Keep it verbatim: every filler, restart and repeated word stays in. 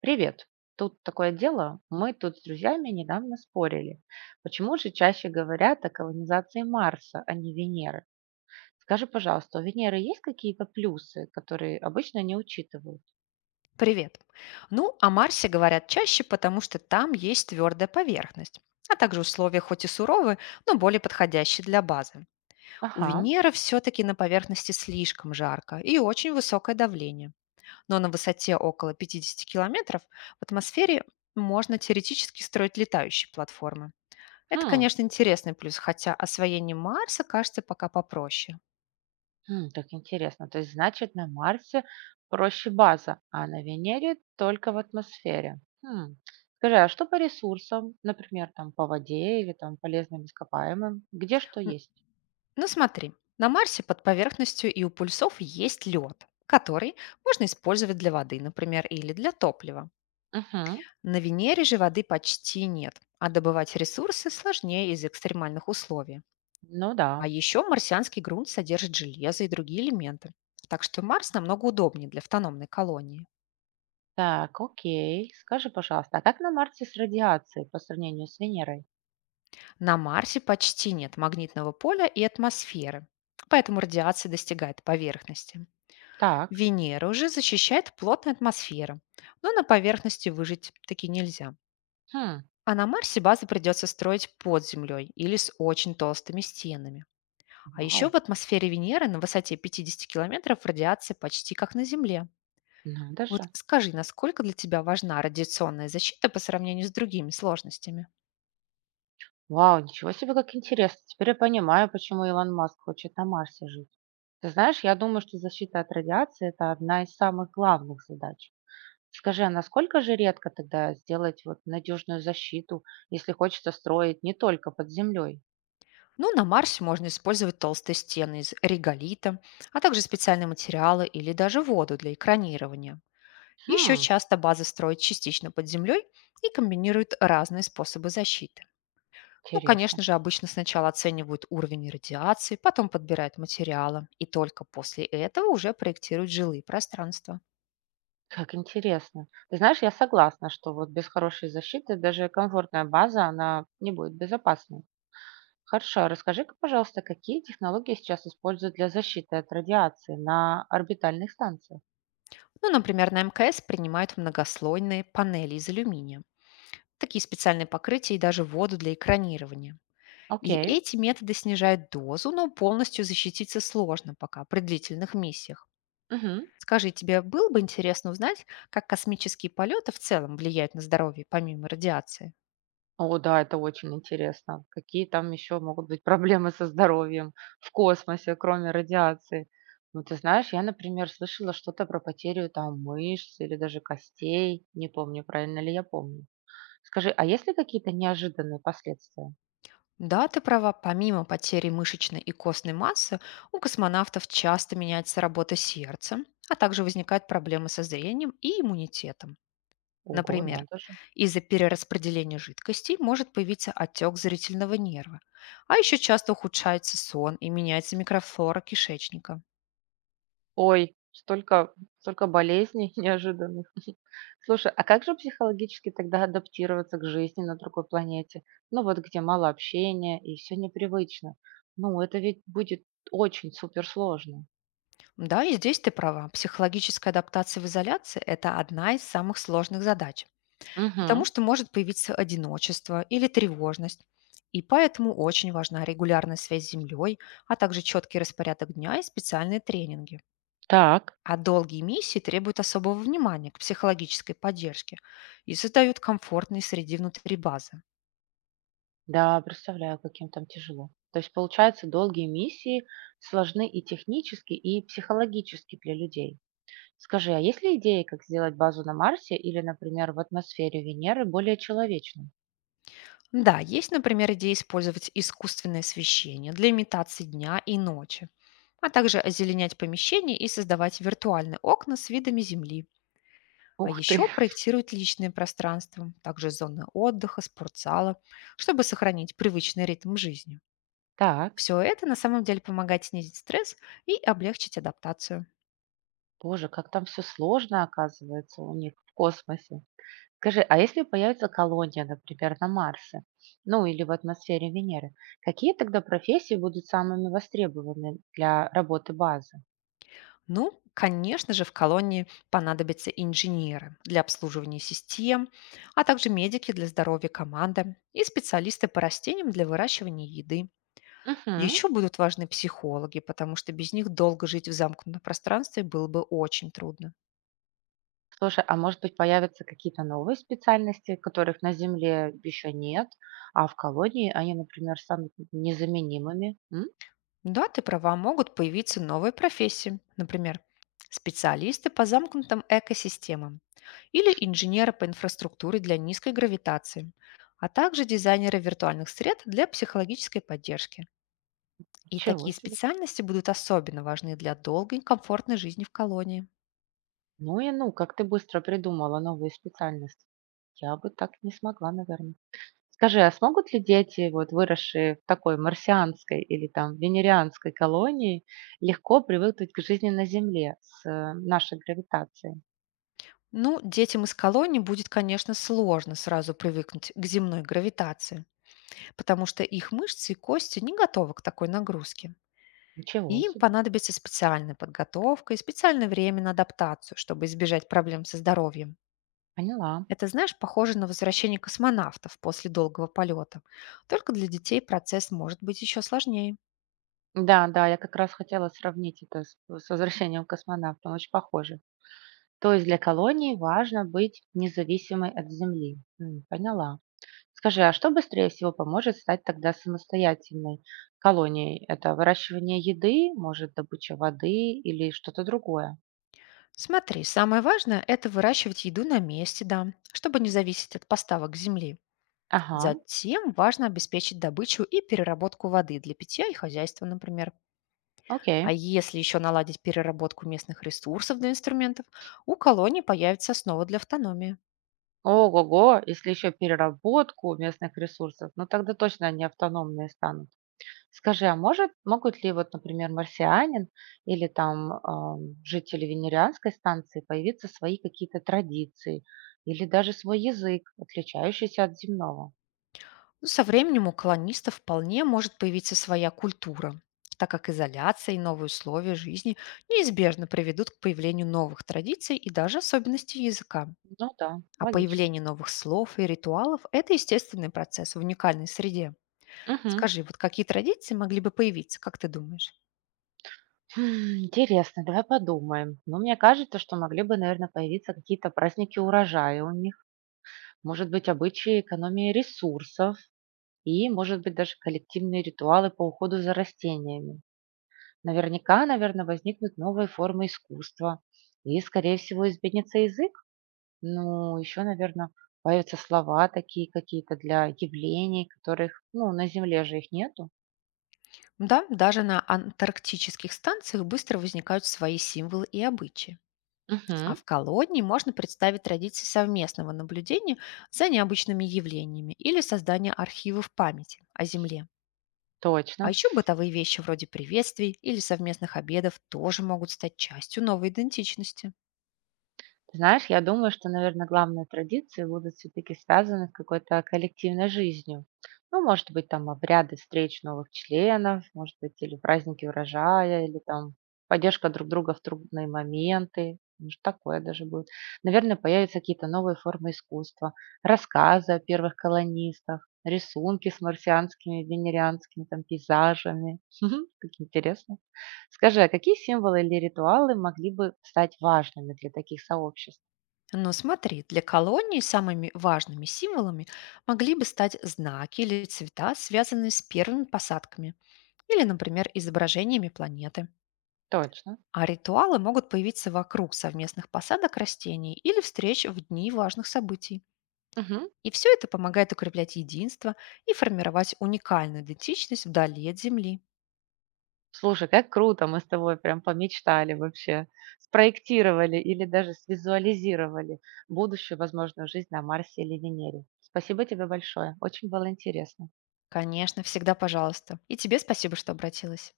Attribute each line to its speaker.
Speaker 1: Привет. Тут такое дело. Мы тут с друзьями недавно спорили. Почему же чаще говорят о колонизации Марса, а не Венеры? Скажи, пожалуйста, у Венеры есть какие-то плюсы, которые обычно не учитывают?
Speaker 2: Привет. Ну, о Марсе говорят чаще, потому что там есть твердая поверхность, а также условия хоть и суровые, но более подходящие для базы. У
Speaker 1: Ага.
Speaker 2: Венеры все-таки на поверхности слишком жарко и очень высокое давление. Но на высоте около пятидесяти километров в атмосфере можно теоретически строить летающие платформы. Это,
Speaker 1: Хм.
Speaker 2: конечно, интересный плюс, хотя освоение Марса кажется пока попроще.
Speaker 1: Хм, так интересно. То есть, значит, на Марсе проще база, а на Венере только в атмосфере. Хм. Скажи, а что по ресурсам, например, там по воде или там полезным ископаемым? Где что есть?
Speaker 2: Ну смотри, на Марсе под поверхностью и у пульсов есть лед, который можно использовать для воды, например, или для топлива.
Speaker 1: Угу.
Speaker 2: На Венере же воды почти нет, а добывать ресурсы сложнее из экстремальных условий.
Speaker 1: Ну
Speaker 2: А
Speaker 1: да.
Speaker 2: еще марсианский грунт содержит железо и другие элементы. Так что Марс намного удобнее для автономной колонии.
Speaker 1: Так, окей. Скажи, пожалуйста, а как на Марсе с радиацией по сравнению с Венерой?
Speaker 2: На Марсе почти нет магнитного поля и атмосферы, поэтому радиация достигает поверхности.
Speaker 1: Так.
Speaker 2: Венера уже защищает плотная атмосфера, но на поверхности выжить таки нельзя.
Speaker 1: Хм.
Speaker 2: А на Марсе базы придется строить под землей или с очень толстыми стенами. А еще
Speaker 1: Вау.
Speaker 2: в атмосфере Венеры на высоте пятидесяти километров радиация почти как на Земле.
Speaker 1: Надо же.
Speaker 2: Вот скажи, насколько для тебя важна радиационная защита по сравнению с другими сложностями?
Speaker 1: Вау, ничего себе, как интересно. Теперь я понимаю, почему Илон Маск хочет на Марсе жить. Ты знаешь, я думаю, что защита от радиации – это одна из самых главных задач. Скажи, а насколько же редко тогда сделать вот надежную защиту, если хочется строить не только под землей?
Speaker 2: Ну, на Марсе можно использовать толстые стены из реголита, а также специальные материалы или даже воду для экранирования. Еще
Speaker 1: Хм,
Speaker 2: часто базы строят частично под землей и комбинируют разные способы защиты. Ну,
Speaker 1: интересно.
Speaker 2: конечно же, обычно сначала оценивают уровень радиации, потом подбирают материалы, и только после этого уже проектируют жилые пространства.
Speaker 1: Как интересно. Ты знаешь, я согласна, что вот без хорошей защиты даже комфортная база, она не будет безопасной. Хорошо, расскажи-ка, пожалуйста, какие технологии сейчас используют для защиты от радиации на орбитальных станциях?
Speaker 2: Ну, например, на МКС принимают многослойные панели из алюминия, такие специальные покрытия и даже воду для экранирования. И
Speaker 1: Окей.
Speaker 2: эти методы снижают дозу, но полностью защититься сложно пока при длительных миссиях.
Speaker 1: Мгм.
Speaker 2: Скажи, тебе было бы интересно узнать, как космические полеты в целом влияют на здоровье, помимо радиации?
Speaker 1: О, да, это очень интересно. Какие там еще могут быть проблемы со здоровьем в космосе, кроме радиации? Ну, ты знаешь, я, например, слышала что-то про потерю там мышц или даже костей. Не помню, правильно ли я помню. Скажи, а есть ли какие-то неожиданные последствия?
Speaker 2: Да, ты права, помимо потери мышечной и костной массы, у космонавтов часто меняется работа сердца, а также возникают проблемы со зрением и иммунитетом.
Speaker 1: Ого,
Speaker 2: Например,
Speaker 1: надо же.
Speaker 2: из-за перераспределения жидкостей может появиться отек зрительного нерва, а еще часто ухудшается сон и меняется микрофлора кишечника.
Speaker 1: Ой, столько, столько болезней неожиданных. Слушай, а как же психологически тогда адаптироваться к жизни на другой планете? Ну вот где мало общения и все непривычно. Ну, это ведь будет очень суперсложно.
Speaker 2: Да, и здесь ты права. Психологическая адаптация в изоляции– это одна из самых сложных задач, потому
Speaker 1: Угу.
Speaker 2: что может появиться одиночество или тревожность. И поэтому очень важна регулярная связь с землей, а также четкий распорядок дня и специальные тренинги.
Speaker 1: Так.
Speaker 2: А долгие миссии требуют особого внимания к психологической поддержке и создают комфортные среды внутри базы.
Speaker 1: Да, представляю, каким там тяжело. То есть, получается, долгие миссии сложны и технически, и психологически для людей. Скажи, а есть ли идеи, как сделать базу на Марсе или, например, в атмосфере Венеры более человечной?
Speaker 2: Да, есть, например, идея использовать искусственное освещение для имитации дня и ночи, а также озеленять помещения и создавать виртуальные окна с видами земли. А
Speaker 1: Ух ты.
Speaker 2: еще проектировать личные пространства, также зоны отдыха, спортзала, чтобы сохранить привычный ритм жизни.
Speaker 1: Так,
Speaker 2: Все это на самом деле помогает снизить стресс и облегчить адаптацию.
Speaker 1: боже, как там все сложно оказывается у них в космосе. Скажи, а если появится колония, например, на Марсе, ну или в атмосфере Венеры, какие тогда профессии будут самыми востребованными для работы базы?
Speaker 2: Ну, конечно же, в колонии понадобятся инженеры для обслуживания систем, а также медики для здоровья команды и специалисты по растениям для выращивания еды.
Speaker 1: Угу.
Speaker 2: Еще будут важны психологи, потому что без них долго жить в замкнутом пространстве было бы очень трудно.
Speaker 1: Слушай, а может быть появятся какие-то новые специальности, которых на Земле еще нет, а в колонии они, например, станут незаменимыми?
Speaker 2: Да, ты права, могут появиться новые профессии. Например, специалисты по замкнутым экосистемам или инженеры по инфраструктуре для низкой гравитации, а также дизайнеры виртуальных сред для психологической поддержки. И
Speaker 1: Чего
Speaker 2: такие
Speaker 1: себе!
Speaker 2: специальности будут особенно важны для долгой и комфортной жизни в колонии.
Speaker 1: Ну и ну, как ты быстро придумала новые специальности. Я бы так не смогла, наверное. Скажи, а смогут ли дети, вот выросшие в такой марсианской или там венерианской колонии, легко привыкнуть к жизни на Земле с э, нашей гравитацией?
Speaker 2: Ну, детям из колонии будет, конечно, сложно сразу привыкнуть к земной гравитации, потому что их мышцы и кости не готовы к такой нагрузке.
Speaker 1: Ничего
Speaker 2: И им
Speaker 1: себе,
Speaker 2: понадобится специальная подготовка и специальное время на адаптацию, чтобы избежать проблем со здоровьем.
Speaker 1: поняла.
Speaker 2: Это, знаешь, похоже на возвращение космонавтов после долгого полета. Только для детей процесс может быть еще сложнее.
Speaker 1: Да, да, я как раз хотела сравнить это с, э, с возвращением космонавтом, очень похоже. То есть для колонии важно быть независимой от Земли. М, поняла. Скажи, а что быстрее всего поможет стать тогда самостоятельной колонией? Это выращивание еды, может, добыча воды или что-то другое?
Speaker 2: Смотри, самое важное– это выращивать еду на месте, да, чтобы не зависеть от поставок земли.
Speaker 1: Ага,
Speaker 2: Затем важно обеспечить добычу и переработку воды для питья и хозяйства, например.
Speaker 1: окей.
Speaker 2: А если еще наладить переработку местных ресурсов для инструментов, у колонии появится основа для автономии.
Speaker 1: Ого-го, если еще переработку местных ресурсов, ну тогда точно они автономные станут. Скажи, а может, могут ли вот, например, марсианин или там ам, жители венерианской станции появиться свои какие-то традиции или даже свой язык, отличающийся от земного?
Speaker 2: Ну, со временем у колонистов вполне может появиться своя культура, так как изоляция и новые условия жизни неизбежно приведут к появлению новых традиций и даже особенностей языка.
Speaker 1: Ну да,
Speaker 2: А
Speaker 1: логично.
Speaker 2: появление новых слов и ритуалов– это естественный процесс в уникальной среде.
Speaker 1: Мгм.
Speaker 2: Скажи, вот какие традиции могли бы появиться, как ты думаешь?
Speaker 1: М, интересно, давай подумаем. Но мне кажется, что могли бы, наверное, появиться какие-то праздники урожая у них, может быть, обычаи экономии ресурсов и, может быть, даже коллективные ритуалы по уходу за растениями. Наверняка, наверное, возникнут новые формы искусства. И, скорее всего, изменится язык. Ну, еще, наверное, появятся слова такие какие-то для явлений, которых, ну, на Земле же их нету.
Speaker 2: Да, даже на антарктических станциях быстро возникают свои символы и обычаи. А
Speaker 1: Мгм,
Speaker 2: в колонии можно представить традиции совместного наблюдения за необычными явлениями или создание архивов памяти о Земле. А
Speaker 1: точно.
Speaker 2: еще бытовые вещи вроде приветствий или совместных обедов тоже могут стать частью новой идентичности.
Speaker 1: Ты знаешь, я думаю, что, наверное, главные традиции будут все-таки связаны с какой-то коллективной жизнью. Ну, может быть, там обряды встреч новых членов, может быть, или праздники урожая, или там поддержка друг друга в трудные моменты. Может, такое даже будет. Наверное, появятся какие-то новые формы искусства, рассказы о первых колонистах, рисунки с марсианскими, венерианскими там пейзажами. Так интересно. Скажи, а какие символы или ритуалы могли бы стать важными для таких сообществ?
Speaker 2: Но смотри, для колонии самыми важными символами могли бы стать знаки или цвета, связанные с первыми посадками, или, например, изображениями планеты.
Speaker 1: Точно.
Speaker 2: А ритуалы могут появиться вокруг совместных посадок растений или встреч в дни важных событий.
Speaker 1: Мгм.
Speaker 2: И все это помогает укреплять единство и формировать уникальную идентичность вдали от Земли.
Speaker 1: Слушай, как круто, мы с тобой прям помечтали вообще, спроектировали или даже свизуализировали будущую возможную жизнь на Марсе или Венере. Спасибо тебе большое, очень было интересно.
Speaker 2: Конечно, всегда пожалуйста. И тебе спасибо, что обратилась.